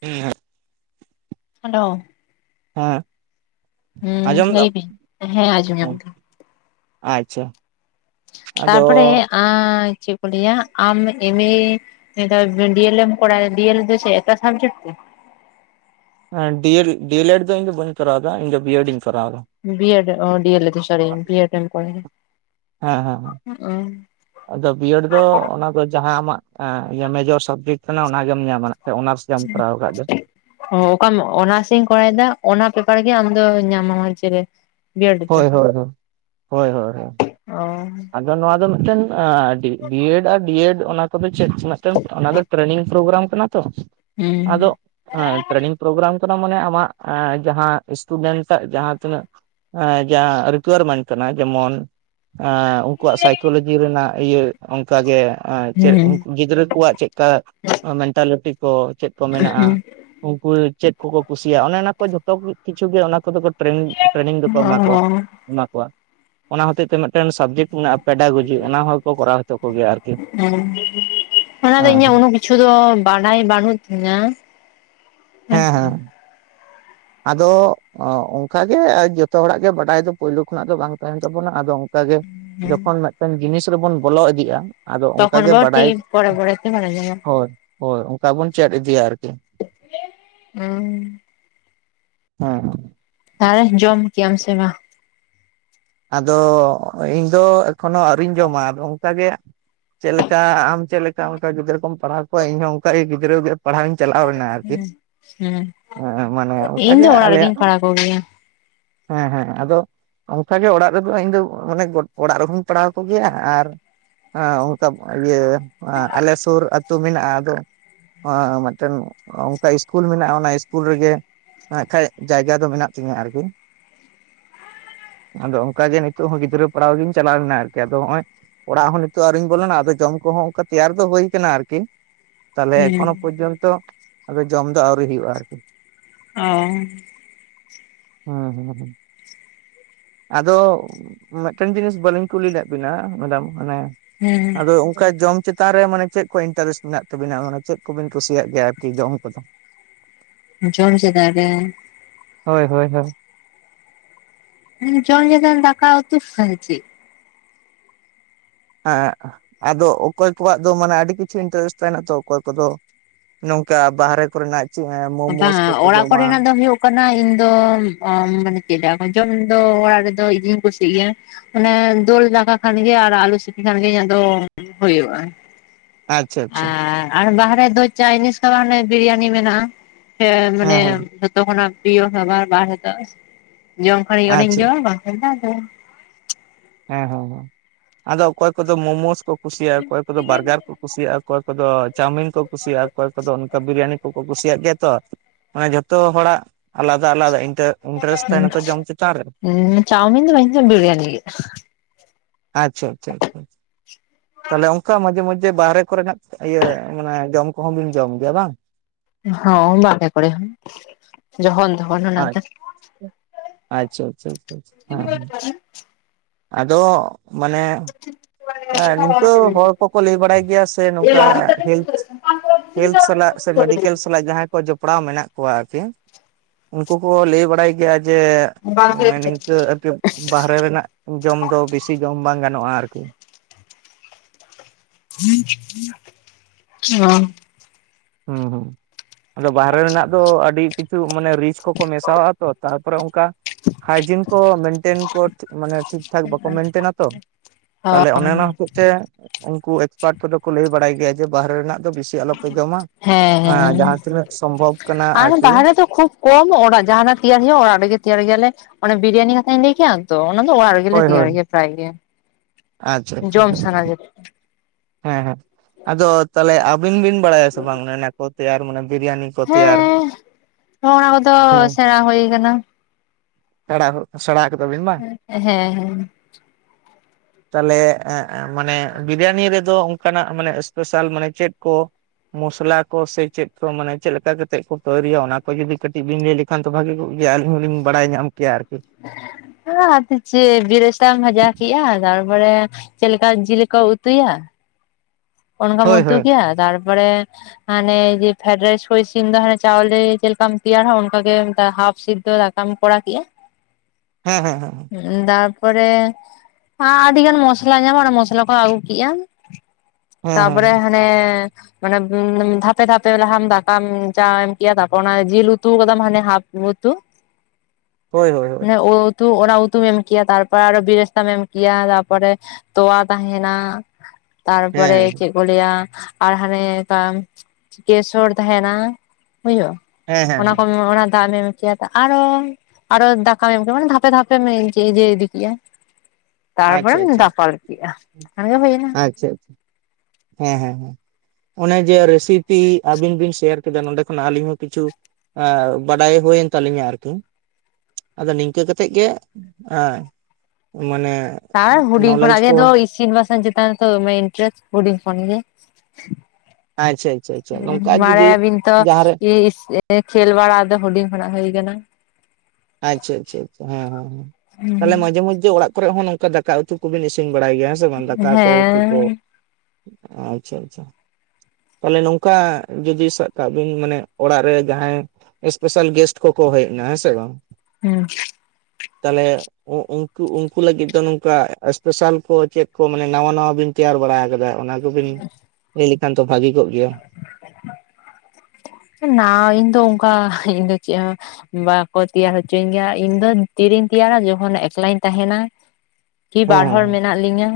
ᱦᱮᱸ ᱦᱮᱸ ᱾ ᱦᱮᱞᱳ ᱾ ᱦᱮᱸ ᱾ [inaudible] ᱦᱩᱸ ᱞᱟᱹᱭ ᱵᱤᱱ ᱦᱮᱸ ᱟᱡᱚᱢ ᱧᱟᱢ [unintelligible] ᱟᱪᱪᱷᱟ ᱾ ᱛᱟᱨᱯᱚᱨᱮ ᱟ ᱪᱮᱫ ᱠᱚ ᱞᱟᱹᱭᱟ ᱟᱢ ᱮᱢ ᱮ ᱰᱤᱭᱮᱞᱮᱰ ᱮᱢ ᱠᱚᱨᱟᱣ ᱰᱤᱭᱮᱞᱮᱰ ᱫᱚ ᱪᱮᱫ ᱮᱴᱟᱜ ᱥᱟᱵᱡᱮᱴ ᱛᱮ? ᱦᱮᱸ ᱰᱤ ᱰᱤᱭᱮᱞᱮᱰ ᱫᱚ ᱤᱧ ᱫᱚ ᱵᱟᱹᱧ ᱠᱚᱨᱟᱣ ᱮᱫᱟ ᱤᱧ ᱫᱚ ᱵᱤᱭᱮᱰᱤᱧ ᱠᱚᱨᱟᱣ ᱮᱫᱟ ᱾ ᱵᱤᱭᱮᱰ, ᱚ ᱰᱤᱭᱮᱞᱮᱰ ᱤᱧ ᱞᱟ. ᱭ ᱮᱫᱟ. ᱧ ᱥᱚᱨᱤ ᱵᱤᱭᱮᱰ ᱮᱢ ᱠᱚᱨᱟᱣ ᱮᱫᱟ ᱾ ᱦᱮᱸ ᱦᱮᱸ ᱦᱮᱸ ᱾ [inaudible] ᱟᱫᱚ ᱵᱤᱭᱮᱰ ᱫᱚ ᱚᱱᱟ ᱫᱚ ᱡᱟᱦᱟ ᱟᱢᱟᱜ ᱢᱮᱡᱚᱨ ᱥᱟᱵᱽᱡᱮᱴ ᱠᱟᱱᱟ ᱚᱱᱟ ᱜᱮᱢ ᱧᱟᱢᱟ ᱾ [inaudible] ᱚ ᱚᱠᱟ ᱚᱱᱟᱨᱥᱤᱧ ᱠᱚᱨᱟᱣᱮᱫᱟ ᱚᱱᱟ ᱯᱮᱯᱟᱨ ᱜᱮ ᱟᱢ ᱫᱚ ᱧᱟᱢ ᱟᱨ ᱪᱮᱫ ᱨᱮ ᱵᱤᱭᱮᱰ ᱛᱮ ᱦᱳᱭ ᱦᱳᱭ ᱦᱳᱭ ᱾ [inaudible] ᱦᱳᱭ ᱦᱳᱭ ᱦᱳᱭ ᱾ ᱚ ᱾ ᱟᱫᱚ ᱱᱚᱣᱟ ᱫᱚ ᱢᱤᱫᱴᱮᱱ ᱵᱤᱭᱮᱰ ᱟᱨ ᱰᱤᱭᱮᱰ ᱚᱱᱟ ᱠᱚᱫᱚ ᱪᱮᱫ ᱚᱱᱟ ᱫᱚ ᱴᱨᱮᱱᱤᱝ ᱯᱨᱳᱜᱨᱟᱢ ᱠᱟᱱᱟ ᱛᱚ ᱦᱩᱸ [inaudible] ᱟᱫᱚ ᱦᱮᱸ ᱴᱨᱮᱱᱤᱝ ᱯᱨᱳᱜᱨᱟᱢ ᱠᱟᱱᱟ ᱢᱟᱱᱮ ᱟᱢᱟᱜ ᱡᱟᱦᱟᱸ ᱤᱥᱴᱩᱰᱮᱱᱴᱟᱜ ᱡᱟᱦᱟᱸ ᱛᱤᱱᱟᱹᱜ ᱡᱟ ᱨᱤᱠᱣᱩᱨᱢᱮᱱᱴ ᱠᱟᱱᱟ ᱡᱮᱢᱚᱱ ᱮᱻ ᱩᱱᱠᱩᱣᱟᱜ ᱥᱟᱭᱠᱳᱞᱚᱡᱤ ᱨᱮᱱᱟᱜ ᱤᱭᱟᱹ ᱚᱱᱠᱟᱜᱮ ᱪᱮᱫ ᱦᱩᱸ ᱜᱤᱫᱽᱨᱟᱹ ᱠᱚᱣᱟᱜ ᱪᱮᱜᱠᱟ ᱢᱮᱱᱴᱟᱞᱤᱴᱤ ᱠᱚ ᱪᱮᱫ ᱠᱚ ᱢᱮᱱᱟᱜ-ᱟ ᱚ ᱦᱮᱸ ᱩᱱᱠᱩ ᱪᱮᱫ ᱠᱚᱠᱚ ᱠᱩᱥᱤᱭᱟᱜ-ᱟ, ᱚᱱᱮ ᱚᱱᱟ ᱠᱚ ᱡᱷᱚᱛᱚ ᱠᱤᱪᱷᱩ ᱜᱮ ᱚᱱᱟ ᱠᱚᱫᱚ ᱠᱚ ᱴᱨᱮᱱᱤᱝ ᱴᱨᱮᱱᱤᱝ ᱫᱚᱠᱚ ᱮᱢᱟ ᱠᱚᱣᱟ ᱮᱢᱟ ᱠᱚᱣᱟ ᱾ ᱚᱱᱟ ᱦᱚᱛᱮᱫ ᱛᱮ ᱢᱤᱫᱴᱮᱱ ᱥᱟᱵᱽᱡᱮᱴ ᱢᱮᱱᱟᱜ-ᱟ ᱯᱮᱰᱟ ᱜᱩᱡᱩ ᱚᱱᱟ ᱦᱚᱸᱠᱚ ᱠᱚᱨᱟᱣ ᱦᱚᱪᱚ ᱠᱚᱜᱮᱭᱟ ᱟᱨᱠᱤ ᱾ ᱦᱩᱸ ᱾ ᱚᱱᱟ ᱫᱚ ᱤᱧᱟᱹᱜ ᱩᱱᱟᱜ ᱠᱤᱪᱷᱩ ᱫᱚ ᱵᱟᱰᱟᱭ ᱵᱟᱹᱱᱩᱜ ᱛᱤᱧᱟ ᱾ [inaudible] ᱦᱮᱸ ᱦᱮᱸ ᱟᱫᱚ ᱚᱱᱠᱟᱜᱮ ᱡᱚᱛᱚ ᱦᱚᱲᱟᱜ ᱜᱮ ᱵᱟᱰᱟᱭ ᱫᱚ ᱯᱳᱭᱞᱳ ᱠᱷᱚᱱᱟᱜ ᱫᱚ ᱵᱟᱝ ᱛᱟᱦᱮᱱ ᱛᱟᱵᱚᱱᱟ ᱾ ᱟᱫᱚ ᱚᱱᱠᱟ ᱜᱮ ᱡᱚᱠᱷᱚᱱ ᱢᱤᱫᱴᱮᱱ ᱡᱤᱱᱤᱥ ᱨᱮᱵᱚᱱ ᱵᱚᱞᱚ ᱤᱫᱤᱜ-ᱟ ᱟᱫᱚ ᱚᱱᱠᱟ ᱛᱚᱠᱷᱚᱱ ᱜᱮ ᱵᱚ ᱵᱟᱰᱟᱭ ᱴᱷᱤᱠ ᱯᱚᱨᱮ ᱯᱚᱨᱮ ᱛᱮ ᱵᱟᱲᱟᱭ ᱧᱟᱢᱟ [inaudible] ᱦᱳᱭ ᱦᱳᱭ ᱚᱱᱠᱟ ᱵᱚᱱ ᱪᱮᱫ ᱤᱫᱤᱭᱟ ᱟᱨᱠᱤ ᱾ ᱦᱮᱸ, ᱦᱩᱸ ᱾ ᱦᱮᱸ᱾ ᱛᱟᱦᱚᱞᱮ ᱡᱚᱢ ᱠᱮᱭᱟᱢ ᱥᱮ ᱵᱟᱝ? ᱟᱫᱚ ᱤᱧ ᱫᱚ ᱮᱠᱷᱚᱱᱳ ᱟᱹᱣᱨᱤᱧ ᱡᱚᱢᱟ᱾ ᱟᱫᱚ ᱚᱱᱠᱟᱜᱮ ᱪᱮᱫ ᱞᱮᱠᱟ ᱟᱢ ᱪᱮᱫ ᱞᱮᱠᱟ ᱚᱱᱠᱟ ᱜᱤᱫᱽᱨᱟᱹ ᱠᱚᱢ ᱯᱟᱲᱦᱟᱣ ᱠᱚᱣᱟ ᱤᱧᱦ ᱚᱱᱠᱟ ᱜᱮ ᱜᱤᱫᱽᱨᱟᱹ ᱜᱮ ᱯᱟᱲᱦᱟᱣᱤᱧ ᱪᱟᱞᱟᱣ ᱞᱮᱱᱟ ᱟᱨᱠᱤ᱾ ᱦᱩᱸ ᱦᱮᱸ ᱢᱟᱱᱮ ᱤᱧ ᱚᱱᱠᱟᱜᱮ ᱫᱚ ᱚᱲᱟᱜ ᱟᱞᱮᱭᱟᱜ ᱨᱮᱜᱤᱧ ᱯᱟᱲᱟ ᱠᱚᱜᱮᱭᱟ᱾ ᱦᱮᱸ ᱦᱮᱸ ᱟᱫᱚ ᱚᱱᱠᱟᱜᱮ ᱚᱲᱟᱜ ᱨᱮᱫᱚ ᱤᱧᱫᱚ ᱢᱟᱱᱮ ᱜᱟᱴ ᱚᱲᱟᱜ ᱨᱮᱦᱚᱧ ᱯᱟᱲᱦᱟᱣ ᱠᱚᱜᱮᱭᱟ ᱟᱨ ᱟᱸ ᱚᱱᱠᱟ ᱤᱭᱟᱹ ᱟᱞᱮ ᱥᱩᱨ ᱟᱹᱛᱩ ᱢᱮᱱᱟᱜᱼᱟ ᱟᱫᱚ ᱟ ᱢᱤᱫᱴᱮᱱ ᱚᱱᱠᱟ ᱤᱥᱠᱩᱞ ᱢᱮᱱᱟᱜ-ᱟ, ᱚᱱᱟ ᱤᱥᱠᱩᱞ ᱨᱮᱜᱮ ᱦᱟᱸᱜᱠᱷᱟᱡ ᱡᱟᱭᱜᱟ ᱫᱚ ᱢᱮᱱᱟᱜ ᱛᱤᱧᱟ ᱟᱨᱠᱤ᱾ ᱟᱫᱚ ᱚᱱᱠᱟᱜᱮ ᱱᱤᱛᱚᱜ ᱦᱚᱸ ᱜᱤᱫᱽᱨᱟᱹ ᱯᱟᱲᱟᱣ ᱜᱤᱧ ᱪᱟᱞᱟᱣ ᱞᱮᱱᱟ ᱟᱨᱠᱤ ᱟᱫᱚ ᱦᱚᱜᱼᱚᱭ ᱚᱲᱟᱜ ᱦᱚᱸ ᱱᱤᱛᱚᱜ ᱟᱨᱚᱧ ᱵᱚᱞᱚᱱᱟ ᱟᱫᱚ ᱡᱚᱢ ᱠᱚᱦᱚᱸ ᱚᱱᱠᱟ ᱛᱮᱭᱟᱨ ᱫᱚ ᱦᱩᱭ ᱟᱠᱟᱱᱟ ᱟᱨᱠᱤ᱾ ᱛᱟᱞᱦᱮ ᱮᱠᱷᱚᱱᱳ ᱦᱩᱸ ᱯᱚᱨᱡᱚᱱᱛᱚ ᱟᱫᱚ ᱡᱚᱢ ᱫᱚ ᱟᱹᱣᱨᱤ ᱦᱩᱭᱩᱜᱼᱟ ᱟᱨᱠᱤ᱾ ᱚ᱾ ᱦᱩᱸ ᱦᱩᱸ ᱦᱩᱸ᱾ ᱟᱫᱚ ᱢᱤᱫᱴᱮᱱ ᱡᱤᱱᱤᱥ ᱵᱟᱹᱞᱤᱧ ᱠᱩᱞᱤ ᱞᱮᱫ ᱵᱤᱱᱟ ᱢᱮᱰᱟᱢ ᱦᱟᱱᱮ ᱦᱩᱸ ᱟᱫᱚ ᱚᱱᱠᱟ ᱡᱚᱢ ᱪᱮᱛᱟᱱ ᱨᱮ ᱢᱟᱱᱮ ᱪᱮᱫ ᱠᱚ ᱤᱱᱴᱟᱨᱮᱥᱴ ᱢᱮᱱᱟᱜ ᱛᱟᱵᱤᱱᱟ ᱢᱟᱱᱮ ᱪᱮᱫ ᱠᱚᱵᱤᱱ ᱠᱩᱥᱤᱭᱟᱜ ᱜᱮᱭᱟ ᱟᱨᱠᱤ ᱡᱟᱢ ᱠᱚᱫᱚ? ᱡᱟᱢ ᱪᱮᱛᱟᱱ ᱨᱮ? ᱦᱳᱭ ᱦᱳᱭ ᱦᱳᱭ᱾ ᱡᱚᱢ ᱪᱮᱛᱟᱱ ᱫᱟᱠᱟ ᱩᱛᱩ ᱟᱨ ᱪᱮᱫ᱾ ᱦᱮᱸᱜ ᱟᱫᱚ ᱚᱠᱚᱭ ᱠᱚᱣᱟᱜ ᱫᱚ ᱢᱟᱱᱮ ᱟᱹᱰᱤ ᱠᱤᱪᱷᱩ ᱤᱱᱴᱟᱨᱮᱥᱴ ᱛᱟᱦᱮᱱᱟ ᱛᱚ ᱚᱠᱚᱭ ᱠᱚᱫᱚ ᱱᱚᱝᱠᱟ ᱵᱟᱦᱨᱮ ᱠᱚᱨᱮᱱᱟᱜ ᱪᱮᱫ ᱢᱳᱢᱳᱥ ᱵᱟᱝ ᱠᱚᱠᱚ ᱚᱲᱟᱜ ᱡᱚᱢᱟ᱾ ᱠᱚᱨᱮᱱᱟᱜ ᱫᱚ ᱦᱩᱭᱩᱜ ᱠᱟᱱᱟ ᱤᱧ ᱫᱚ ᱚ ᱢᱟᱱᱮ ᱪᱮᱫ ᱞᱟᱹᱭᱟ ᱠᱚ ᱡᱚᱢ ᱫᱚ ᱚᱲᱟᱜ ᱨᱮᱫᱚ ᱤᱧᱤᱧ ᱠᱩᱥᱤᱭᱟᱜ ᱜᱮᱭᱟ ᱢᱟᱱᱮ ᱫᱳᱞ ᱫᱟᱠᱟ ᱠᱷᱟᱱᱜᱮ ᱟᱨ ᱟᱞᱩ ᱥᱤᱯᱤ ᱠᱷᱟᱱᱜᱮ ᱤᱧᱟᱜ ᱫᱚ ᱦᱩᱭᱩᱜᱼᱟ᱾ ᱟᱪᱪᱷᱟ ᱟᱪᱪᱷᱟ ᱟᱨ ᱟᱨ ᱵᱟᱦᱨᱮ ᱫᱚ ᱪᱟᱭᱱᱤᱥ ᱠᱷᱟᱵᱟᱨ ᱦᱟᱱᱮ ᱵᱤᱨᱭᱟᱱᱤ ᱢᱮᱱᱟᱜᱼᱟ᱾ ᱥᱮ ᱦᱮᱸ ᱢᱟᱱᱮ ᱦᱮᱸ ᱡᱷᱚᱛᱚ ᱠᱷᱚᱱᱟᱜ ᱯᱨᱤᱭᱚ ᱠᱷᱟᱵᱟᱨ ᱵᱟᱦᱨᱮ ᱫᱚ᱾ ᱡᱚᱢ ᱠᱷᱟᱱᱤᱧ ᱚᱟᱧ ᱟᱪᱪᱷᱟ ᱡᱚᱢᱟ ᱵᱟᱝ [unintelligible] ᱦᱮᱸ ᱦᱮᱸ ᱦᱮᱸ᱾ ᱟᱫᱚ ᱚᱠᱚᱭ ᱠᱚᱫᱚ ᱢᱳᱢᱳᱥ ᱠᱚ ᱠᱩᱥᱤᱭᱟᱜᱼᱟ, ᱚᱠᱚᱭ ᱠᱚᱫᱚ ᱵᱟᱨᱜᱟᱨ ᱠᱚ ᱠᱩᱥᱤᱭᱟᱜᱼᱟ ᱚᱠᱚᱭ ᱠᱚᱫᱚ ᱪᱟᱣᱢᱤᱱ ᱠᱚ ᱠᱩᱥᱤᱭᱟᱜᱼᱟ, ᱚᱠᱚᱚᱭ ᱠᱚᱫᱚ ᱚᱱᱠᱟ ᱵᱤᱨᱤᱭᱟᱱᱤ ᱠᱚ ᱠᱚ ᱠᱩᱥᱤᱭᱟᱜ ᱜᱮᱭᱟ ᱛᱚ ᱢᱟᱱᱮ ᱡᱷᱚᱛᱚ ᱦᱚᱲᱟᱜ ᱟᱞᱟᱫᱟ ᱟᱞᱟᱫᱟ ᱤᱱᱴᱟ ᱦᱮᱸ ᱩᱸ ᱪᱟᱣᱢᱤᱱ ᱫᱚ ᱵᱟᱧ ᱤᱧ ᱫᱚ ᱵᱤᱨᱨᱤᱭᱟᱱᱤ ᱜᱮ᱾ ᱟᱪᱪᱷᱟ ᱟᱪᱪᱷᱟ ᱟᱪᱪᱷᱟ᱾ ᱛᱟᱦᱞᱮ ᱚᱱᱠᱟ ᱢᱟᱡᱷᱮ ᱢᱚᱡ ᱡᱮ ᱵᱟᱨᱦᱨᱮ ᱠᱚᱨᱮᱱᱟᱜ ᱤᱭᱟᱹ ᱢᱟᱱᱮ ᱡᱚᱢ ᱠᱚᱦᱚᱸ ᱵᱤᱱ ᱡᱚᱢ ᱜᱮᱭᱟ ᱵᱟᱝ? ᱦᱚᱸ ᱵᱟᱦᱨᱮ ᱠᱚᱨᱮ ᱦᱚᱸ᱾ ᱡᱠᱷᱚᱱ ᱫᱚᱦᱚᱱ ᱚᱱᱟ ᱟᱪᱪᱷᱟ ᱫᱚ᱾ ᱟᱪᱪᱷᱟ ᱟᱪᱪᱷᱟ ᱟᱪᱪᱷᱟ ᱦᱮᱸ ᱦᱮᱸ ᱟᱫᱚ ᱢᱟᱱᱮ ᱪᱮᱫ? ᱮᱸ ᱱᱤᱱᱛᱟᱹᱣ ᱦᱚᱲ ᱠᱚᱠᱚ ᱵᱟᱲᱟᱭ ᱜᱮᱭᱟ ᱥᱮ ᱱᱚᱝᱠᱟ ᱦᱮᱞᱯ ᱦᱮᱞᱛᱷ ᱥᱟᱞᱟᱜ ᱥᱮ ᱢᱮᱰᱤᱠᱮᱞ ᱥᱟᱞᱟᱜ ᱡᱟᱦᱟᱸᱭ ᱠᱚ ᱡᱚᱯᱲᱟᱣ ᱢᱮᱱᱟᱜ ᱠᱚᱣᱟ ᱟᱨᱠᱤ᱾ ᱩᱱᱠᱩ ᱠᱚ ᱞᱟᱹᱭ ᱵᱟᱲᱟᱭ ᱜᱮᱭᱟ ᱡᱮ ᱢᱟᱱᱮ ᱱᱤᱝᱠᱟᱹ ᱟᱨᱠᱤ ᱵᱟᱦᱨᱮ ᱨᱮᱱᱟᱜ ᱡᱚᱢ ᱫᱚ ᱵᱮᱥᱤ ᱡᱚᱢ ᱵᱟᱝ ᱜᱟᱱᱚᱜ-ᱟ ᱟᱨᱠᱤ᱾ ᱚ᱾ ᱦᱩᱸ ᱦᱩᱸ ᱟᱫᱚ ᱵᱟᱦᱨᱮ ᱨᱮᱱᱟᱜ ᱫᱚ ᱟᱹᱰᱤ ᱠᱤᱪᱷᱩ ᱢᱟᱱᱮ ᱨᱤᱪ ᱠᱚᱠᱚ ᱢᱮᱥᱟᱣᱟᱜᱼᱟ ᱛᱚ ᱛᱟᱨᱯᱚᱨᱮ ᱚᱱᱠᱟ ᱦᱟᱭᱡᱤᱱ ᱠᱚ ᱢᱮᱱᱴᱮᱱ ᱠᱚ ᱢᱟᱱᱮ ᱴᱷᱤᱠ ᱴᱷᱟᱠ ᱵᱟᱠᱚ ᱢᱮᱱᱴᱮᱱᱟ ᱛᱚ ᱾ ᱦᱟᱸ ᱡᱮ ᱩᱱᱠᱩ ᱮᱠᱥᱯᱟᱨᱴ ᱠᱚᱫᱚ ᱠᱚ ᱞᱟᱹᱭ ᱵᱟᱲᱟᱭ ᱜᱮᱭᱟ ᱡᱮ ᱵᱟᱦᱨᱮ ᱨᱮᱱᱟᱜ ᱫᱚ ᱵᱤᱥᱤ ᱟᱞᱚᱯᱮ ᱡᱚᱢᱟ ᱾ ᱦᱮᱸ ᱦᱮᱸ ᱟᱨ ᱟᱨᱠᱤ ᱵᱟᱦᱟᱨᱮ ᱫᱚ ᱠᱷᱩᱵ ᱠᱚᱢ ᱚᱲᱟᱜ ᱡᱟᱦᱟᱱᱟᱜ ᱛᱮᱭᱟᱨ ᱦᱩᱭᱩᱜᱼᱟ ᱚᱲᱟᱜ ᱨᱮᱜᱮ ᱛᱮᱭᱟᱨ ᱜᱮᱭᱟᱞᱮ ᱚᱱᱮ ᱵᱤᱨᱤᱭᱟᱱᱤ ᱠᱟᱛᱷᱟᱧ ᱞᱟᱹᱭ ᱠᱮᱭᱟ ᱛᱚ ᱚᱱᱟ ᱫᱚ ᱚᱲᱟᱜ ᱨᱮᱜᱮᱞᱮ ᱦᱳᱭ ᱛᱮᱭᱟᱨ ᱦᱳᱭ ᱜᱮᱭᱟ ᱯᱨᱟᱭ ᱟᱪᱪᱷᱟ ᱜᱮ ᱟᱪᱪᱷᱟ ᱡᱚᱢ ᱥᱟᱱᱟ ᱡᱮ ᱦᱮᱸ ᱦᱮᱸ ᱟᱫᱚ ᱛᱟᱦᱚᱞᱮ ᱟᱵᱤᱱ ᱵᱤᱱ ᱵᱟᱲᱟᱭᱟ ᱥᱮ ᱵᱟᱝ ᱚᱱᱮ ᱚᱱᱟ ᱠᱚ ᱛᱮᱭᱟᱨ ᱢᱟᱱᱮ ᱵᱤᱨᱤᱭᱟᱱᱤ ᱠᱚ ᱛᱮᱭᱟᱨ ᱦᱮᱸ ᱚᱱᱟ ᱠᱚᱫᱚ ᱦᱮᱸ ᱾ ᱥᱮᱬᱟ ᱦᱩᱭ ᱠᱟᱱᱟ ᱥᱮᱬᱟ ᱠᱟᱫᱟ ᱵᱤᱱ ᱵᱟᱝ ᱦᱮᱸ ᱦᱮᱸ ᱛᱟᱦᱚᱞᱮ ᱮᱻᱮᱻ ᱢᱟᱱᱮ ᱵᱤᱨᱤᱭᱟᱱᱤ ᱨᱮᱫᱚ ᱚᱱᱠᱟᱱᱟᱜ ᱢᱟᱱᱮ ᱮᱥᱯᱮᱥᱟᱞ ᱢᱟᱱᱮ ᱪᱮᱫ ᱠᱚ ᱢᱚᱥᱞᱟ ᱠᱚ ᱥᱮ ᱪᱮᱫ ᱠᱚ ᱢᱟᱱᱮ ᱪᱮᱫ ᱞᱮᱠᱟ ᱠᱟᱛᱮᱫ ᱠᱚ ᱛᱚᱭᱨᱤᱭᱟ ᱚᱱᱟ ᱠᱚ ᱡᱩᱫᱤ ᱠᱟᱹᱴᱤᱡ ᱵᱤᱱ ᱞᱟᱹᱭ ᱮᱱᱠᱷᱟᱱ ᱫᱚ ᱵᱷᱟᱹᱜᱤ ᱠᱚᱜ ᱜᱮᱭᱟ ᱟᱹᱞᱤᱧ ᱦᱚᱸᱞᱤᱧ ᱵᱟᱲᱟᱭ ᱧᱟᱢ ᱠᱮᱭᱟ ᱟᱨᱠᱤ ᱾ ᱟᱫᱚ ᱪᱮᱫ ᱵᱤᱨᱮᱥᱟᱢ ᱵᱷᱟᱡᱟ ᱠᱮᱫᱼᱟ ᱾ ᱵᱚᱞᱮ ᱪᱮᱫ ᱞᱮᱠᱟ ᱡᱤᱞ ᱞᱮᱠᱟᱢ ᱩᱛᱩᱭᱟ᱾ ᱚᱱᱠᱟᱢ ᱦᱳᱭ ᱩᱛᱩ ᱦᱳᱭ ᱠᱮᱭᱟ ᱛᱟᱨᱯᱚᱨᱮ ᱦᱟᱱᱮ ᱡᱮ ᱯᱷᱨᱮᱰ ᱨᱟᱭᱤᱥ ᱠᱚ ᱤᱥᱤᱱ ᱫᱟ ᱦᱟᱱᱮ ᱪᱟᱣᱞᱮ ᱪᱮᱫ ᱞᱮᱠᱟᱢ ᱛᱮᱭᱟᱨᱟ ᱚᱱᱠᱟ ᱜᱮ ᱦᱟᱯ ᱥᱤᱫᱷᱚ ᱫᱟᱠᱟ ᱠᱟᱢ ᱠᱚᱲᱟ ᱠᱮᱜᱼᱟ ᱾ ᱦᱮᱸ ᱦᱮ ᱦᱮᱸ ᱛᱟᱨᱯᱚᱨᱮ ᱟᱹᱰᱤ ᱜᱟᱱ ᱢᱚᱥᱞᱟ ᱧᱟᱢᱟ ᱚᱱᱟ ᱢᱚᱥᱞᱟ ᱠᱚ ᱟᱹᱜᱩ ᱠᱮᱜᱼᱟ ᱾ ᱦᱮᱸ ᱛᱟᱯᱚᱨᱮ ᱦᱮᱸ ᱦᱟᱱᱮ ᱢᱟᱱᱮ ᱫᱷᱟᱯᱮ ᱫᱷᱟᱯᱮ ᱞᱟᱦᱟᱢ ᱫᱟᱠᱟᱢ ᱡᱟ ᱮᱢ ᱠᱮᱭᱟ ᱛᱟᱯᱚᱨ ᱚᱱᱟ ᱡᱤᱞ ᱩᱛᱩ ᱠᱟᱫᱟᱢ ᱦᱟᱱᱮ ᱦᱟᱯ ᱦᱳᱭ ᱦᱳᱭ ᱦᱳᱭ [unintelligible] ᱚᱱᱟ ᱩᱛᱩᱢ ᱮᱢ ᱠᱮᱭᱟ ᱛᱟᱨᱯᱚᱨ ᱟᱨᱚ ᱵᱤᱨᱮᱥᱛᱟᱢ ᱮᱢ ᱠᱤᱭᱟ ᱛᱟᱨᱯᱚᱨᱮ ᱛᱚᱣᱟ ᱛᱟᱦᱮᱱᱟ ᱛᱟᱨᱯᱚᱨᱮ ᱦᱮᱸ ᱪᱮᱫ ᱠᱚ ᱞᱮᱭᱟ ᱟᱨ ᱦᱟᱱᱮ ᱛᱟᱢ ᱠᱮᱥᱚᱨ ᱛᱟᱦᱮᱱᱟ ᱵᱩᱡᱷᱟᱹᱣ ᱦᱮᱸ ᱾ ᱦᱮᱸ ᱚᱱᱟ ᱦᱮᱸ ᱠᱚᱢ ᱮᱢᱟ ᱚᱱᱟ ᱫᱟᱜ ᱮᱢ ᱠᱤᱭᱟ ᱟᱨᱚ ᱟᱨᱚ ᱫᱟᱠᱟᱢ ᱮᱢ ᱠᱮᱭᱟ ᱢᱟᱱᱮ ᱫᱷᱟᱯᱮ ᱫᱷᱟᱯᱮᱢ ᱤᱭᱟᱹ ᱤᱫᱤ ᱠᱮᱭᱟ ᱾ ᱟᱪᱪᱷᱟ ᱛᱟᱨᱯᱚᱨᱮᱢ ᱟᱪᱪᱷᱟ ᱫᱟᱯᱟᱞ ᱠᱮᱜᱼᱟ ᱚᱱᱟᱜᱮ ᱦᱩᱭᱱᱟ ᱾ ᱟᱪᱪᱷᱟ ᱟᱪᱪᱷᱟ ᱦᱮᱸ ᱦᱮᱸ ᱦᱮᱸ ᱚᱱᱮ ᱡᱮ ᱨᱮᱥᱤᱯᱤ ᱟᱵᱤᱱ ᱵᱤᱱ ᱥᱮᱭᱟᱨ ᱠᱮᱫᱟ ᱱᱚᱰᱮ ᱠᱷᱚᱱᱟᱜ ᱟᱹᱞᱤᱧ ᱦᱚᱸ ᱠᱤᱪᱷᱩ ᱵᱟᱰᱟᱭ ᱦᱩᱭᱮᱱ ᱛᱟᱞᱤᱧᱟ ᱟᱨᱠᱤ ᱾ ᱟᱫᱚ ᱱᱤᱝᱠᱟᱹ ᱠᱟᱛᱮᱫ ᱜᱮ ᱦᱟ- ᱢᱟᱱᱮ ᱟᱨ ᱦᱩᱰᱤᱧ ᱱᱚᱞᱮᱡᱽ ᱠᱷᱚᱱᱟᱜ ᱜᱮ ᱠᱚ ᱫᱚ ᱤᱥᱤᱱ ᱵᱟᱥᱟᱝ ᱪᱮᱛᱟᱱ ᱨᱮ ᱛᱚ ᱫᱚᱢᱮ ᱤᱱᱴᱟᱨᱮᱥᱴ ᱦᱩᱰᱤᱧ ᱠᱷᱚᱱ ᱜᱮ ᱾ ᱟᱪᱪᱷᱟ ᱟᱪᱪᱷᱟ ᱟᱪᱪᱷᱟ ᱱᱚᱝᱠᱟ ᱡᱩᱫᱤ ᱵᱟᱲᱟᱭᱟᱵᱤᱱ ᱛᱚ ᱡᱟᱦᱟᱸᱨᱮ ᱤᱥ ᱮ ᱠᱷᱮᱞ ᱵᱟᱲᱟ ᱫᱚ ᱦᱩᱰᱤᱝ ᱠᱷᱚᱱᱟᱜ ᱦᱩᱭ ᱟᱠᱟᱱᱟ ᱾ ᱟᱪᱪᱷᱟ ᱟᱪᱷᱟ ᱦᱮᱸ ᱦᱮᱸᱦᱮᱸ ᱛᱟᱦᱚᱞᱮ ᱢᱟᱡᱷᱮ ᱢᱚᱫᱽᱷᱮ ᱚᱲᱟᱜ ᱚᱲᱟᱜ ᱠᱚᱨᱮ ᱦᱚᱸ ᱱᱚᱝᱠᱟ ᱫᱟᱠᱟ ᱩᱛᱩ ᱠᱚᱵᱤᱱ ᱤᱥᱤᱱ ᱵᱟᱲᱟᱭ ᱜᱮᱭᱟ ᱦᱮᱸ ᱥᱮ ᱵᱟᱝ ᱫᱟᱠᱟ ᱠᱚ ᱩᱛᱩ ᱠᱚ ᱦᱮᱸ ᱾ ᱟᱪᱪᱷᱟ ᱟᱪᱪᱷᱟ ᱾ ᱛᱟᱦᱚᱞᱮ ᱱᱚᱝᱠᱟ ᱡᱩᱫᱤ ᱥᱟᱵ ᱠᱟᱜ ᱵᱤᱱ ᱢᱟᱱᱮ ᱚᱲᱟᱜ ᱨᱮ ᱡᱟᱦᱟᱸᱭ ᱥᱯᱮᱥᱟᱞ ᱜᱮᱥᱴ ᱠᱚᱠᱚ ᱦᱮᱡ ᱮᱱᱟ ᱦᱮᱸ ᱥᱮ ᱵᱟᱝ ᱦᱮᱸ ᱛᱟᱦᱚᱞᱮ ᱩᱱᱠᱩ ᱩᱱᱠᱩ ᱞᱟᱹᱜᱤᱫ ᱫᱚ ᱱᱚᱝᱠᱟ ᱮᱥᱯᱮᱥᱟᱞ ᱠᱚ ᱪᱮᱫ ᱠᱚ ᱢᱟᱱᱮ ᱱᱟᱣᱟ ᱱᱟᱣᱟ ᱵᱤᱱ ᱛᱮᱭᱟᱨ ᱵᱟᱲᱟ ᱟᱠᱟᱫᱟ ᱚᱱᱟ ᱠᱚᱵᱤᱱ ᱞᱟᱹᱭ ᱞᱮᱠᱷᱟᱱ ᱛᱚ ᱵᱷᱟᱹᱜᱤ ᱠᱚᱜ ᱜᱮᱭᱟ ᱾ ᱱᱟ ᱤᱧ ᱫᱚ ᱚᱝᱠᱟ ᱤᱧ ᱫᱚ ᱪᱮ ᱦᱚᱸ ᱵᱟᱠᱚ ᱛᱮᱭᱟᱨ ᱦᱚᱪᱚᱧ ᱜᱮᱭᱟ ᱤᱧ ᱫᱚ ᱛᱤᱨᱮᱧ ᱛᱮᱭᱟᱨᱟ ᱡᱚᱠᱷᱚᱱ ᱮᱠᱞᱟᱧ ᱛᱟᱦᱮᱱᱟ ᱾ ᱠᱤ ᱦᱮᱸ ᱵᱟᱨ ᱦᱮᱸ ᱦᱚᱲᱚᱲ ᱢᱮᱱᱟᱜ ᱞᱤᱧᱟᱹ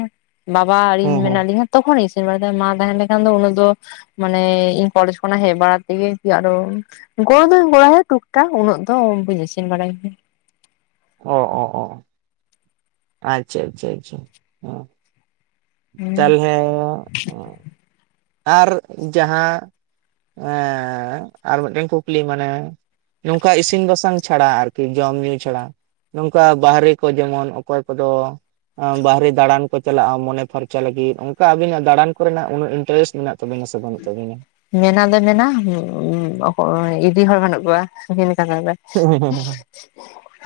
ᱵᱟᱵᱟ ᱟᱨ ᱤᱧ ᱦᱮᱸ ᱦᱮᱸ ᱢᱮᱱᱟᱜ ᱞᱤᱧᱟᱹ ᱾ ᱛᱚᱠᱷᱚᱱ ᱤᱥᱤᱱ ᱵᱟᱲᱟ ᱫᱚ ᱢᱟ ᱛᱟᱦᱮᱸ ᱞᱮᱠᱷᱟᱱ ᱫᱚ ᱩᱱᱤ ᱫᱚ ᱢᱟᱱᱮ ᱤᱧ ᱠᱚᱞᱮᱡᱡᱽ ᱠᱷᱚᱱᱟᱜ ᱦᱮᱡ ᱵᱟᱲᱟ ᱛᱮᱜᱮ ᱛᱤ ᱟᱨᱚ ᱜᱚᱲᱚ ᱫᱚᱧ ᱜᱚᱲᱟᱭᱟ ᱴᱩᱠ ᱴᱟᱠ ᱩᱱᱟᱹᱜ ᱫᱚ ᱵᱟᱹᱧ ᱤᱥᱤᱱ ᱵᱟᱲᱟᱭ ᱜᱮ ᱾ ᱚ ᱚ ᱚ ᱟᱪᱪᱷᱟ ᱟᱪᱪᱷᱟ ᱟᱪᱪᱷᱟ ᱚ ᱾ ᱜᱮᱭᱟ ᱪᱟᱞ ᱦᱮᱸ ᱟᱨ ᱡᱟᱦᱟᱸ ᱮᱸᱻ ᱟᱨ ᱢᱤᱫᱴᱮᱱ ᱠᱩᱠᱞᱤ ᱢᱟᱱᱮ ᱱᱚᱝᱠᱟ ᱤᱥᱤᱱ ᱵᱟᱥᱟᱝ ᱪᱷᱟᱲᱟ ᱟᱨᱠᱤ ᱡᱚᱢ ᱧᱩ ᱪᱷᱟᱲᱟ ᱱᱚᱝᱠᱟ ᱵᱟᱦᱨᱮ ᱠᱚ ᱡᱮᱢᱚᱱ ᱚᱠᱚᱭ ᱠᱚᱫᱚ ᱵᱟᱨᱦᱮ ᱫᱟᱬᱟᱱ ᱠᱚ ᱪᱟᱞᱟᱜᱼᱟ ᱢᱚᱱᱮ ᱯᱷᱟᱨᱪᱟ ᱞᱟᱹᱜᱤᱫ ᱚᱝᱠᱟ ᱟᱵᱤᱱᱟᱜ ᱫᱟᱬᱟᱱ ᱠᱚᱨᱮᱱᱟᱜ ᱩᱱᱟᱹᱜ ᱤᱱᱴᱟᱨᱮᱥᱴ ᱢᱮᱱᱟᱜ ᱛᱟᱹᱵᱤᱱᱟ ᱥᱮ ᱵᱟᱹᱱᱩᱜ ᱛᱟᱵᱤᱱᱟ? ᱢᱮᱱᱟ ᱫᱚ ᱢᱮᱱᱟ [unintelligible] ᱚᱠᱚᱭ ᱤᱫᱤ ᱦᱚᱲ ᱵᱟᱹᱱᱩᱜ ᱠᱚᱣᱟ [unintelligible] ᱦᱮᱸ ᱦᱮᱸ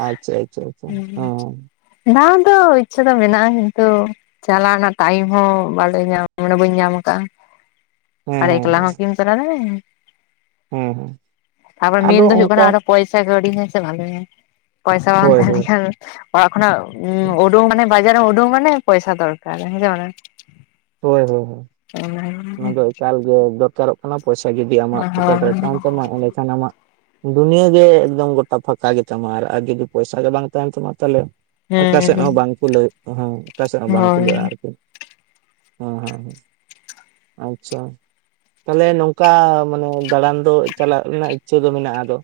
ᱟᱪᱪᱷᱟ ᱟᱪᱪᱷᱟ [inaudible] ᱫᱟᱱ ᱫᱚ ᱤᱪᱪᱷᱟᱹ ᱫᱚ ᱢᱮᱱᱟᱜᱼᱟ ᱠᱤᱱᱛᱩ ᱪᱟᱞᱟ ᱱᱟᱜ ᱴᱟᱭᱤᱢ ᱦᱚᱸ ᱵᱟᱞ ᱧᱟᱢ ᱢᱟᱱᱮ ᱵᱟᱹᱧ ᱧᱟᱢ ᱠᱟᱜᱼᱟ ᱾ ᱦᱮᱸ ᱟᱨ ᱦᱮᱸ ᱦᱮᱸ ᱮᱠᱞᱟ ᱦᱮᱸ ᱦᱚᱸᱠᱤᱢ ᱛᱟᱨᱮ ᱫᱟᱲᱮ ᱦᱮᱸ ᱦᱮᱸ ᱛᱟᱯᱚᱨ ᱟᱫᱚ ᱢᱮᱱ ᱫᱚ ᱦᱩᱭᱩᱜ ᱠᱟᱱᱟ ᱚᱱᱠᱟ ᱟᱨᱚ ᱯᱚᱭᱥᱟ ᱠᱟᱹᱣᱰᱤ ᱦᱮᱸᱥᱮ ᱵᱷᱟᱜᱮ ᱯᱚᱭᱥᱟ ᱵᱟᱝ ᱦᱳᱭ ᱛᱟᱦᱮ ᱦᱳᱭ ᱞᱮᱱᱠᱷᱟᱱ ᱚᱲᱟᱜ ᱠᱷᱚᱱᱟᱜ ᱩᱰᱳ ᱢᱟᱱᱮ ᱵᱟᱡᱟᱨ ᱨᱮ ᱩᱰᱳ ᱢᱟᱱᱮ ᱯᱚᱭᱥᱟ ᱫᱚᱨᱠᱟᱨ ᱦᱮᱸᱥᱮ ᱢᱟᱱᱟ ᱾ ᱦᱳᱭ ᱦᱳᱭ ᱚᱱᱟ ᱫᱚ ᱮᱠᱟᱞ ᱜᱮ ᱫᱚᱨᱠᱟᱨᱚᱜ ᱾ ᱠᱟᱱᱟ ᱯᱚᱭᱥᱟ ᱡᱩᱫᱤ ᱟᱢᱟᱜ ᱯᱚᱠᱮᱴ ᱨᱮ ᱦᱳᱭ ᱛᱟᱦᱮᱱ ᱛᱟᱢᱟ ᱮᱸᱰᱮ ᱪᱷᱟᱱᱟ ᱢᱟᱜ ᱾ ᱫᱩᱱᱤᱭᱟᱹ ᱜᱮ ᱮᱠᱫᱚᱢ ᱜᱚᱴᱟ ᱯᱷᱟᱸᱠᱟ ᱜᱮᱛᱟᱢᱟ ᱟᱨ ᱟᱨ ᱡᱩᱫᱤ ᱯᱚᱭᱥᱟ ᱜᱮ ᱵᱟᱝ ᱛᱟᱦᱮᱱ ᱛᱟᱢᱟ ᱛᱟᱞᱦᱮ ᱚᱠᱟᱥᱮᱜ ᱦᱮᱸ ᱦᱚᱸ ᱵᱟᱝᱠᱚ ᱞᱟᱹᱭ ᱦᱚᱸ ᱚᱠᱟᱥᱮᱫ ᱦᱚᱸ ᱵᱟᱝᱠᱚ ᱦᱳᱭ ᱞᱟᱹᱭᱼᱟ ᱟᱨᱠᱤ ᱾ ᱦᱚᱸ ᱦᱚᱸ ᱟᱪᱪᱷᱟ ᱾ ᱛᱟᱦᱞᱮ ᱱᱚᱝᱠᱟ ᱢᱟᱱᱮ ᱫᱟᱬᱟᱱ ᱫᱚ ᱪᱟᱞᱟᱜ ᱨᱮᱱᱟᱜ ᱤᱪᱪᱷᱟᱹ ᱫᱚ ᱢᱮᱱᱟᱜᱼᱟ ᱟᱫᱚ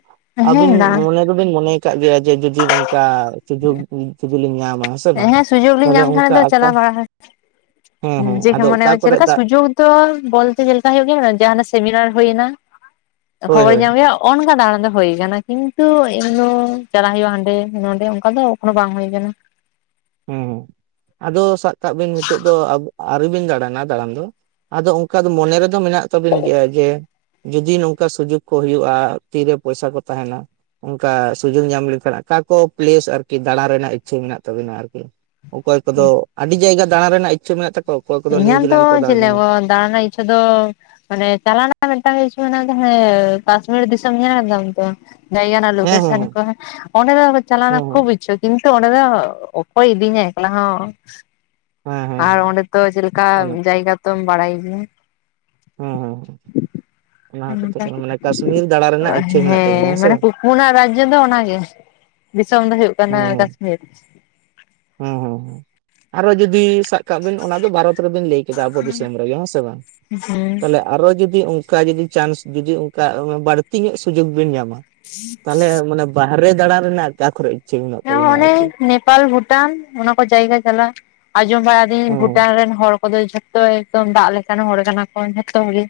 ᱟᱹᱵᱤᱱ ᱦᱮᱸ ᱫᱟ ᱢᱚᱱᱮ ᱫᱚᱵᱤᱱ ᱠᱟᱜ ᱜᱮᱭᱟ ᱡᱮ ᱡᱤᱫᱤ ᱚᱱᱠᱟ ᱥᱩᱡᱳᱜ ᱡᱩᱫᱤ ᱞᱤᱧ ᱧᱟᱢᱟ ᱦᱮᱸ ᱥᱮ ᱵᱟᱝ ᱛᱚᱞᱦᱮ ᱚᱝᱠᱟ [inaudible] ᱠᱟᱦᱟᱛ [inaudible] ᱡᱮ ᱢᱚᱱᱮ ᱦᱚᱸ ᱪᱮᱜ ᱠᱚᱨᱮ ᱞᱮᱠᱟ ᱫᱟᱜ ᱥᱩᱡᱳᱠ ᱛᱚ ᱵᱚᱞᱛᱮ ᱪᱮᱞᱠᱟ ᱦᱳᱭᱳᱜ ᱜᱮᱭᱟ ᱡᱟᱦᱱᱟᱜ ᱥᱮᱢᱤᱱᱟᱨ ᱦᱳᱭᱱᱟ ᱦᱳᱭ ᱠᱷᱚᱵᱚᱨ ᱦᱳᱭ ᱦᱮᱸ ᱧᱟᱢᱭᱚᱜ ᱾ ᱚᱱᱠᱟᱱᱟ ᱚᱱᱟ ᱫᱚ ᱦᱩᱭ ᱠᱟᱱᱟ ᱠᱤᱱᱛᱩ ᱮᱢ ᱫᱚ ᱪᱟᱞᱟᱜ ᱦᱩᱭᱩᱜᱼᱟ ᱦᱟᱸᱰᱮ ᱱᱚᱰᱮ ᱚᱱᱠᱟ ᱫᱚ ᱮᱠᱚᱱᱚ ᱵᱟᱝ ᱦᱩᱭ ᱠᱟᱱᱟ ᱾ ᱦᱩᱸ ᱦᱩᱸ ᱟᱫᱚ ᱥᱟᱵ ᱠᱟᱜ ᱱᱤᱛᱚᱜ ᱫᱚ ᱟᱵ ᱟᱹᱣᱨᱤ ᱵᱤᱱ ᱫᱟᱬᱟᱱᱟ ᱫᱟᱬᱟᱱ ᱫᱚ ᱾ ᱟᱫᱚ ᱚᱱᱠᱟ ᱫᱚ ᱢᱚᱱᱮ ᱨᱮᱫᱚ ᱢᱮᱱᱟᱜ ᱛᱟᱵᱤᱱ ᱜᱮᱭᱟ ᱡᱮ ᱡᱩᱫᱤ ᱱᱚᱝᱠᱟ ᱥᱩᱡᱳᱠ ᱠᱚ ᱦᱩᱭᱩᱜᱼᱟ ᱛᱤᱨᱮ ᱯᱚᱭᱥᱟ ᱛᱟᱦᱮᱱᱟ ᱾ ᱚᱱᱠᱟ ᱥᱩᱡᱳᱜ ᱧᱟᱢ ᱞᱮᱱᱠᱷᱟᱱ ᱟᱠᱟ ᱠᱚ ᱯᱞᱮᱥ ᱟᱨᱠᱤ ᱫᱟᱬᱟ ᱨᱮᱱᱟᱜ ᱤᱪᱪᱷᱟᱹ ᱢᱮᱱᱟᱜ ᱛᱟᱵᱤᱱᱟ ᱾ ᱠᱤ ᱚᱠᱚᱭ ᱠᱚᱫᱚ ᱟᱹᱰᱤ ᱡᱟᱭᱜᱟ ᱫᱟᱬᱟ ᱨᱮᱱᱟᱜ ᱤᱪᱪᱷᱟᱹ ᱢᱮᱱᱟᱜ ᱛᱟᱠ ᱤᱧᱟᱱ ᱫᱚ ᱪᱮᱜ ᱞᱮᱠᱚ ᱫᱟᱬᱟ ᱨᱮᱱᱟᱜ ᱤᱪᱪᱷᱟᱹ ᱫᱚ ᱢᱟᱱᱮ ᱪᱟᱞᱟᱣᱱᱟ ᱢᱤᱫᱴᱟᱝ ᱜᱮ ᱤᱪᱪᱷᱟᱹ ᱢᱮᱱᱟᱜ ᱫᱚ ᱦᱟᱱᱮ ᱠᱟᱥᱢᱤᱨ ᱫᱤᱥᱚᱢ ᱧᱮᱞ ᱛᱟᱢ ᱛᱚ ᱾ ᱡᱟᱭᱜᱟ ᱱᱟᱜ ᱞᱚᱠᱮᱥᱟᱱ ᱠᱚ ᱦᱮᱸ ᱚᱸᱰᱮ ᱫᱚ ᱪᱟᱞᱟᱱᱟ ᱠᱷᱩᱵ ᱦᱮᱸ ᱤᱪᱷᱟᱩᱠ ᱾ ᱠᱤᱱᱛᱩ ᱚᱸᱰᱮ ᱫᱚ ᱚᱠᱚᱭ ᱤᱫᱤᱧᱟ ᱮᱠᱞᱟ ᱦᱚᱸ ᱦᱮᱸ ᱦᱮᱸ ᱟᱨ ᱦᱮᱸ ᱚᱸᱰᱮ ᱛᱚ ᱪᱮᱜ ᱞᱮᱠᱟ ᱚᱱᱟ ᱡᱟᱭᱜᱟ ᱛᱚᱢ ᱵᱟᱲᱟᱭ ᱜᱮᱭᱟ ᱦᱮᱸ ᱦᱮᱸ ᱦᱮᱸ ᱚᱱᱟ ᱾ ᱠᱟᱛᱷᱟ ᱠᱟᱱᱟ ᱢᱟᱱᱮ ᱠᱟᱥᱢᱤᱨ ᱫᱟᱬᱟ ᱨᱮᱱᱟᱜ ᱤᱪᱪᱷᱟᱹ [inaudible] ᱢᱮᱱᱟᱜ ᱛᱟᱵᱤᱱᱟ ᱦᱮᱸ ᱥᱮ ᱢᱟᱱᱮ ᱵᱟᱝ ᱯᱩᱱᱟ ᱨᱟᱡᱽᱡᱚ ᱫᱚ ᱚᱱᱟᱜᱮ ᱫᱤᱥᱚᱢ ᱫᱚ ᱦᱩᱭᱩᱜ ᱠᱟᱱᱟ ᱠᱟᱥᱢᱤᱨ ᱾ ᱦᱩᱸ ᱦᱩᱸ ᱦᱩᱸ ᱟᱨᱚ ᱡᱩᱫᱤ ᱥᱟᱠ ᱠᱟᱜ ᱵᱤᱱ ᱚᱱᱟ ᱫᱚ ᱵᱷᱟᱨᱚᱛ ᱨᱮᱵᱤᱱ ᱞᱮᱭ ᱠᱮᱫᱟ ᱟᱵᱚ ᱵᱤᱥᱚᱢ ᱨᱮᱜᱮ ᱦᱮᱸ ᱥᱮ ᱵᱟᱝ ᱦᱩᱸ ᱛᱟᱞᱮᱜ ᱟᱨᱚ ᱡᱩᱫᱤ ᱩᱝᱠᱟ ᱡᱩᱫᱤ ᱪᱟᱱᱥ ᱡᱩᱫᱤ ᱩᱝᱠᱟ ᱵᱟᱹᱲᱛᱤ ᱧᱚᱜ ᱥᱩᱡᱳᱜ ᱵᱮᱤᱱ ᱧᱟᱢᱟ ᱾ ᱛᱟᱦᱚᱞᱮ ᱢᱟᱱᱮ ᱵᱟᱦᱨᱮ ᱫᱟᱬᱟᱱ ᱨᱮᱱᱟᱜ [unintelligible] ᱦᱮᱸ ᱛᱟᱵᱤᱱᱟ ᱚᱱᱮ ᱟᱨᱠᱤ ᱱᱮᱯᱟᱞ, ᱵᱷᱩᱴᱟᱱ ᱚᱱᱟ ᱠᱚ ᱡᱟᱭᱜᱟ ᱪᱟᱞᱟᱜ᱾ ᱟᱸᱡᱚᱢ ᱵᱟᱲᱟ ᱫᱤᱧ ᱦᱮᱸ ᱵᱷᱩᱴᱟᱱ ᱨᱮᱱ ᱦᱚᱲ ᱠᱚᱫᱚ ᱡᱷᱚᱛᱚ ᱮᱠᱫᱚᱢ ᱫᱟᱜ ᱞᱮᱠᱟᱱ ᱦᱚᱲ ᱠᱟᱱᱟ ᱠᱚ ᱡᱷᱚᱛᱚ ᱜᱮ᱾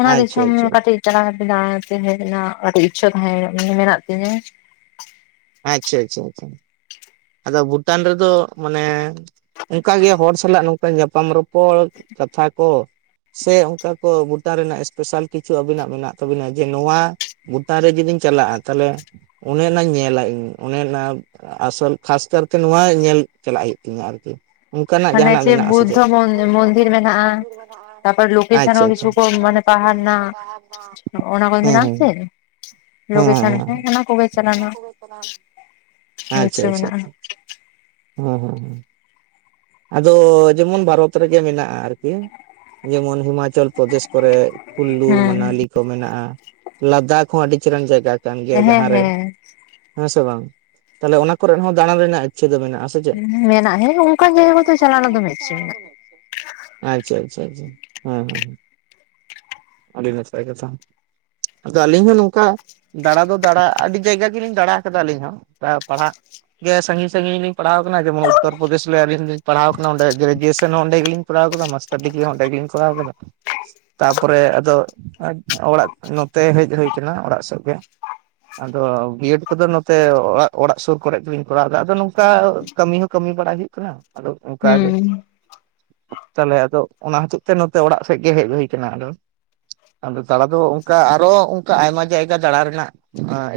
ᱚᱱᱟ ᱟᱪᱪᱷᱟ ᱫᱤᱥᱚᱢ ᱟᱪᱪᱷᱟ ᱠᱟᱹᱴᱤᱡ ᱪᱟᱞᱟᱣ ᱠᱟᱛᱮ ᱫᱟᱬᱟ ᱠᱟᱛᱤᱧ ᱦᱮᱡ ᱱᱟ ᱟᱹᱰᱤ ᱤᱪᱪᱷᱟᱹ ᱛᱟᱦᱮᱸᱭ ᱢᱟᱱᱮ ᱢᱮᱱᱟᱜ ᱛᱤᱧᱟᱹ᱾ ᱟᱪᱪᱷᱟ ᱟᱪᱷᱟ ᱟᱪᱪᱷᱟ, ᱟᱫᱚ ᱵᱷᱩᱴᱟᱱ ᱨᱮᱫᱚ ᱢᱟᱱᱮ ᱚᱱᱠᱟ ᱜᱮ ᱦᱚᱲ ᱥᱟᱞᱟᱜ ᱱᱚᱝᱠᱟ ᱧᱟᱯᱟᱢ ᱨᱚᱯ- ᱯᱚᱲ ᱠᱟᱛᱷᱟ ᱠᱚ᱾ ᱥᱮ ᱚᱱᱠᱟ ᱠᱚ ᱵᱷᱩᱴᱟᱱ ᱨᱮᱱᱟᱜ ᱮᱥ-ᱯᱮᱥᱟᱞ ᱠᱤᱪᱷᱩ ᱟᱵᱤᱱᱟᱜ ᱢᱮᱱᱟᱜ ᱛᱟᱵᱤᱱᱟ, ᱡᱮ ᱱᱚᱣᱟ ᱵᱷᱩᱴᱟᱱ ᱨᱮ ᱡᱩᱫᱤᱧ ᱪᱟᱞᱟᱜ-ᱟ, ᱛᱟᱦᱚᱞᱮ ᱚᱱᱮ ᱚᱱᱟᱧ ᱧᱮᱞᱟ ᱤᱧ ᱚᱱᱮ ᱚᱱᱟ ᱟᱥᱚᱞ ᱠᱷᱟᱥ ᱠᱟᱨᱛᱮ ᱱᱚᱣᱟ ᱧᱮᱞ ᱪᱟᱞᱟᱜ ᱦᱩᱭᱩᱜ ᱛᱤᱧᱟᱹ ᱟᱨᱠᱤ᱾ [inaudible] ᱚᱱᱠᱟ ᱱᱟᱜ ᱦᱟᱱᱮ ᱡᱟᱦᱟᱸ ᱱᱟᱜ ᱢᱮᱱᱟᱜ-ᱟ ᱥᱮ ᱪᱮᱫ ᱵᱩᱫᱽᱫᱷᱚ ᱢᱚᱱᱫᱤᱨ ᱢᱮᱱᱟᱜᱼᱟ ᱛᱟᱯᱚᱨ ᱞᱳᱠᱮᱥᱚᱱ ᱟᱪᱪᱷᱟ ᱦᱚᱸ ᱟᱪᱪᱷᱟ [inaudible] ᱠᱤᱪᱷᱩ ᱠᱚ ᱢᱟᱱᱮ ᱯᱟᱦᱟᱲ ᱨᱮᱱᱟᱜ ᱚᱱᱟ ᱠᱚ [unintelligible] ᱦᱩᱸ ᱢᱮᱱᱟᱜᱼᱟ ᱦᱩᱸ, ᱥᱮ ᱦᱮᱸ ᱦᱮᱸ ᱞᱳᱠᱮᱥᱚᱱ ᱦᱮᱸ, ᱠᱚ ᱚᱱᱟ ᱠᱚᱜᱮ ᱪᱟᱞᱟᱣ ᱨᱮᱱᱟᱜ [unintelligible] ᱟᱪᱪᱷᱟ ᱤᱪᱪᱷᱟᱹ ᱟᱪᱪᱷᱟ, ᱢᱮᱱᱟᱜᱼᱟ ᱦᱩᱸ ᱦᱩᱸ ᱦᱩᱸ ᱟᱫᱚ ᱡᱮᱢᱚᱱ ᱵᱷᱟᱨᱚᱛ ᱨᱮᱜᱮ ᱢᱮᱱᱟᱜ-ᱟ ᱟᱨ- ᱠᱤ ᱡᱮᱢᱚᱱ ᱦᱤᱢᱟᱪᱚᱞ ᱯᱨᱚᱫᱮᱥ ᱠᱚᱨᱮ ᱠᱷᱩᱞᱞᱩ, ᱦᱮᱸ ᱢᱟᱱᱟᱞᱤ ᱠᱚ ᱢᱮᱱᱟᱜ-ᱟ ᱞᱟᱫᱟᱠᱷ ᱦᱚᱸ ᱟᱰᱤ ᱪᱮᱦᱨᱟᱱ ᱡᱟᱭᱜᱟ ᱠᱟᱱ ᱜᱮᱭᱟ᱾ ᱦᱮᱸ ᱡᱟᱦᱟᱸ ᱨᱮ ᱦᱮᱸ ᱦᱮᱸ ᱥᱮ ᱵᱟᱝ ᱛᱟᱦᱞᱮ ᱚᱱᱟ ᱠᱚᱨᱮᱫ ᱦᱚᱸ ᱫᱟᱬᱟᱱ ᱨᱮᱱᱟᱜ ᱤᱪᱪᱷᱟᱹ ᱫᱚ ᱢᱮᱱᱟᱜ-ᱟ ᱥᱮ ᱪᱮᱫ ᱢᱮᱱᱟᱜ-ᱟ ᱦᱮᱸ ᱚᱱᱠᱟᱱ ᱡᱟᱭᱜᱟ ᱠᱚᱛᱚ ᱪᱟᱞᱟᱣᱱᱟ ᱫᱚᱢᱮ ᱤᱪᱪᱷᱟᱹ ᱢᱮᱱᱟᱜ-ᱟ᱾ ᱟᱪᱪᱷᱟ ᱟᱪᱪᱷᱟ ᱟᱪᱪᱷᱟ ᱦᱮᱸ ᱦᱮᱸ, ᱟᱹᱰᱤ ᱱᱟᱯᱟᱭ ᱠᱟᱛᱷᱟ᱾ ᱟᱫᱚ ᱟᱹᱞᱤᱧ ᱦᱚᱸ ᱱᱚᱝᱠᱟ ᱫᱟᱬᱟ ᱫᱚ ᱫᱟᱬᱟ ᱟᱹᱰᱤ ᱡᱟᱭᱜᱟ ᱜᱮᱞᱤᱧ ᱫᱟᱬᱟ ᱠᱟᱫᱟ ᱟᱹᱞᱤᱧ ᱦᱚᱸ ᱯᱟᱲᱦᱟᱜ ᱜᱮ ᱥᱟᱺᱜᱤᱧ ᱥᱟᱺᱜᱤᱧ ᱞᱤᱧ ᱯᱟᱲᱟᱣ ᱟᱠᱟᱱᱟ ᱡᱮᱢᱚᱱ ᱩᱛᱛᱚᱨ ᱯᱨᱚᱫᱮᱥ ᱨᱮ ᱟᱹᱞᱤᱧ ᱞᱤᱧ ᱯᱟᱲᱦᱟᱣ ᱠᱟᱱᱟ ᱚᱸᱰᱮ ᱜᱨᱮᱡᱩᱭᱮᱥᱚᱱ ᱦᱚᱸ ᱚᱸᱰᱮ ᱜᱮᱞᱤᱧ ᱠᱚᱨᱟᱣ ᱠᱟᱫᱟ, ᱢᱟᱥᱴᱟᱨ ᱰᱤᱜᱽᱨᱤ ᱦᱚᱸ ᱚᱸᱰᱮ ᱜᱮᱞᱤᱧ ᱠᱚᱨᱟᱣ ᱟᱠᱟᱫᱟ᱾ ᱛᱟᱯᱚᱨᱮ ᱟᱫᱚ ᱚᱲᱟᱜ ᱱᱚᱛᱮ ᱦᱮᱡ ᱦᱩᱭ ᱠᱟᱱᱟ ᱚᱲᱟᱜ ᱥᱮᱫ ᱜᱮ᱾ ᱟᱫᱚ ᱵᱤᱭᱮᱰ ᱠᱚᱫᱚ ᱱᱚᱛᱮ ᱚᱲᱟᱜ ᱚᱲᱟᱜ ᱥᱩᱨ ᱠᱚᱨᱮᱜ ᱜᱮᱞᱤᱧ ᱠᱚᱨᱟᱣᱫᱟ ᱟᱫᱚ ᱱᱚᱝᱠᱟ ᱠᱟᱹᱢᱤ ᱦᱚᱸ ᱠᱟᱹᱢᱤ ᱵᱟᱲᱟ ᱜᱮ᱾ ᱠᱟᱱᱟ ᱟᱫᱚ ᱚᱱᱠᱟ ᱜᱮ᱾ ᱦᱩᱸ ᱛᱟᱦᱞᱮ ᱟᱫᱚ ᱚᱱᱟ ᱦᱚᱛᱮᱜ ᱛᱮ ᱱᱚᱛᱮ ᱚᱲᱟᱜ ᱥᱮᱫ ᱜᱮ ᱦᱮᱡ ᱦᱩᱭ ᱠᱟᱱᱟ, ᱟᱫᱚ ᱟᱫᱚ ᱫᱟᱬᱟ ᱫᱚ ᱚᱱᱠᱟ ᱟᱨᱚ ᱚᱱᱠᱟ ᱟᱭᱢᱟ ᱡᱟᱭᱜᱟ ᱫᱟᱬᱟ ᱨᱮᱱᱟᱜ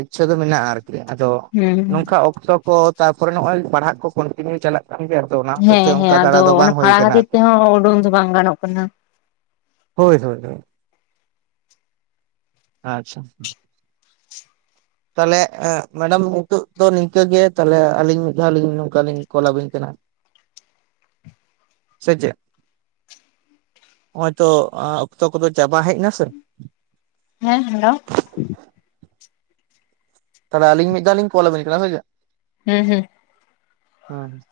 ᱤᱪᱪᱷᱟᱹ ᱫᱚ ᱢᱮᱱᱟᱜ-ᱟ ᱟᱨᱠᱤ᱾ ᱟᱫᱚ ᱦᱩᱸ ᱱᱚᱝᱠᱟ ᱚᱠᱛᱚ ᱠᱚ ᱛᱟᱨᱯᱚᱨᱮ ᱱᱚᱜ-ᱚᱭ ᱯᱟᱲᱦᱟᱜ ᱠᱚ ᱠᱚᱱᱴᱤᱱᱤᱭᱩ ᱪᱟᱞᱟᱜ ᱠᱟᱱ ᱜᱮᱭᱟ, ᱟᱨ ᱦᱮᱸ ᱦᱮᱸ ᱟᱫᱚ ᱚᱱᱟ ᱯᱷᱟᱲᱟ ᱠᱷᱟᱹᱛᱤᱨ ᱛᱮᱦᱚᱸ ᱩᱰᱩᱝ ᱫᱚ ᱵᱟᱝ ᱜᱟᱱᱚᱜ ᱠᱟᱱᱟ᱾ ᱦᱳᱭ ᱦᱳᱭ ᱦᱳᱭ, ᱟᱪᱪᱷᱟ, ᱛᱟᱦᱞᱮ ᱢᱮᱰᱟᱢ ᱱᱤᱛᱚᱜ ᱫᱚ ᱱᱤᱝᱠᱟᱹ ᱜᱮ ᱛᱟᱦᱚᱞᱮ ᱟᱹᱞᱤᱧ ᱢᱤᱫ ᱫᱷᱟᱣ ᱞᱤᱧ ᱱᱚᱝᱠᱟ ᱞᱤᱧ ᱠᱚᱞ ᱟᱵᱤᱱ ᱠᱟᱱᱟ᱾ [inaudible] ᱥᱮ ᱪᱮᱫ? ᱱᱚᱜ-ᱚᱭ ᱛᱚ ᱚᱠᱛᱚ ᱠᱚᱫᱚ ᱪᱟᱵᱟ ᱦᱮᱡ ᱱᱟ ᱥᱮ᱾ ᱦᱮᱸ ᱦᱮᱞᱳ, ᱛᱟᱦᱞᱮ ᱟᱞᱤᱧ ᱢᱤᱫ ᱫᱷᱟᱣ ᱞᱤᱧ ᱠᱚᱞ ᱟᱵᱤᱱ ᱠᱟᱱᱟ ᱦᱚᱭ ᱥᱮ᱾ ᱦᱩᱸ ᱦᱩᱸ ᱦᱮᱸ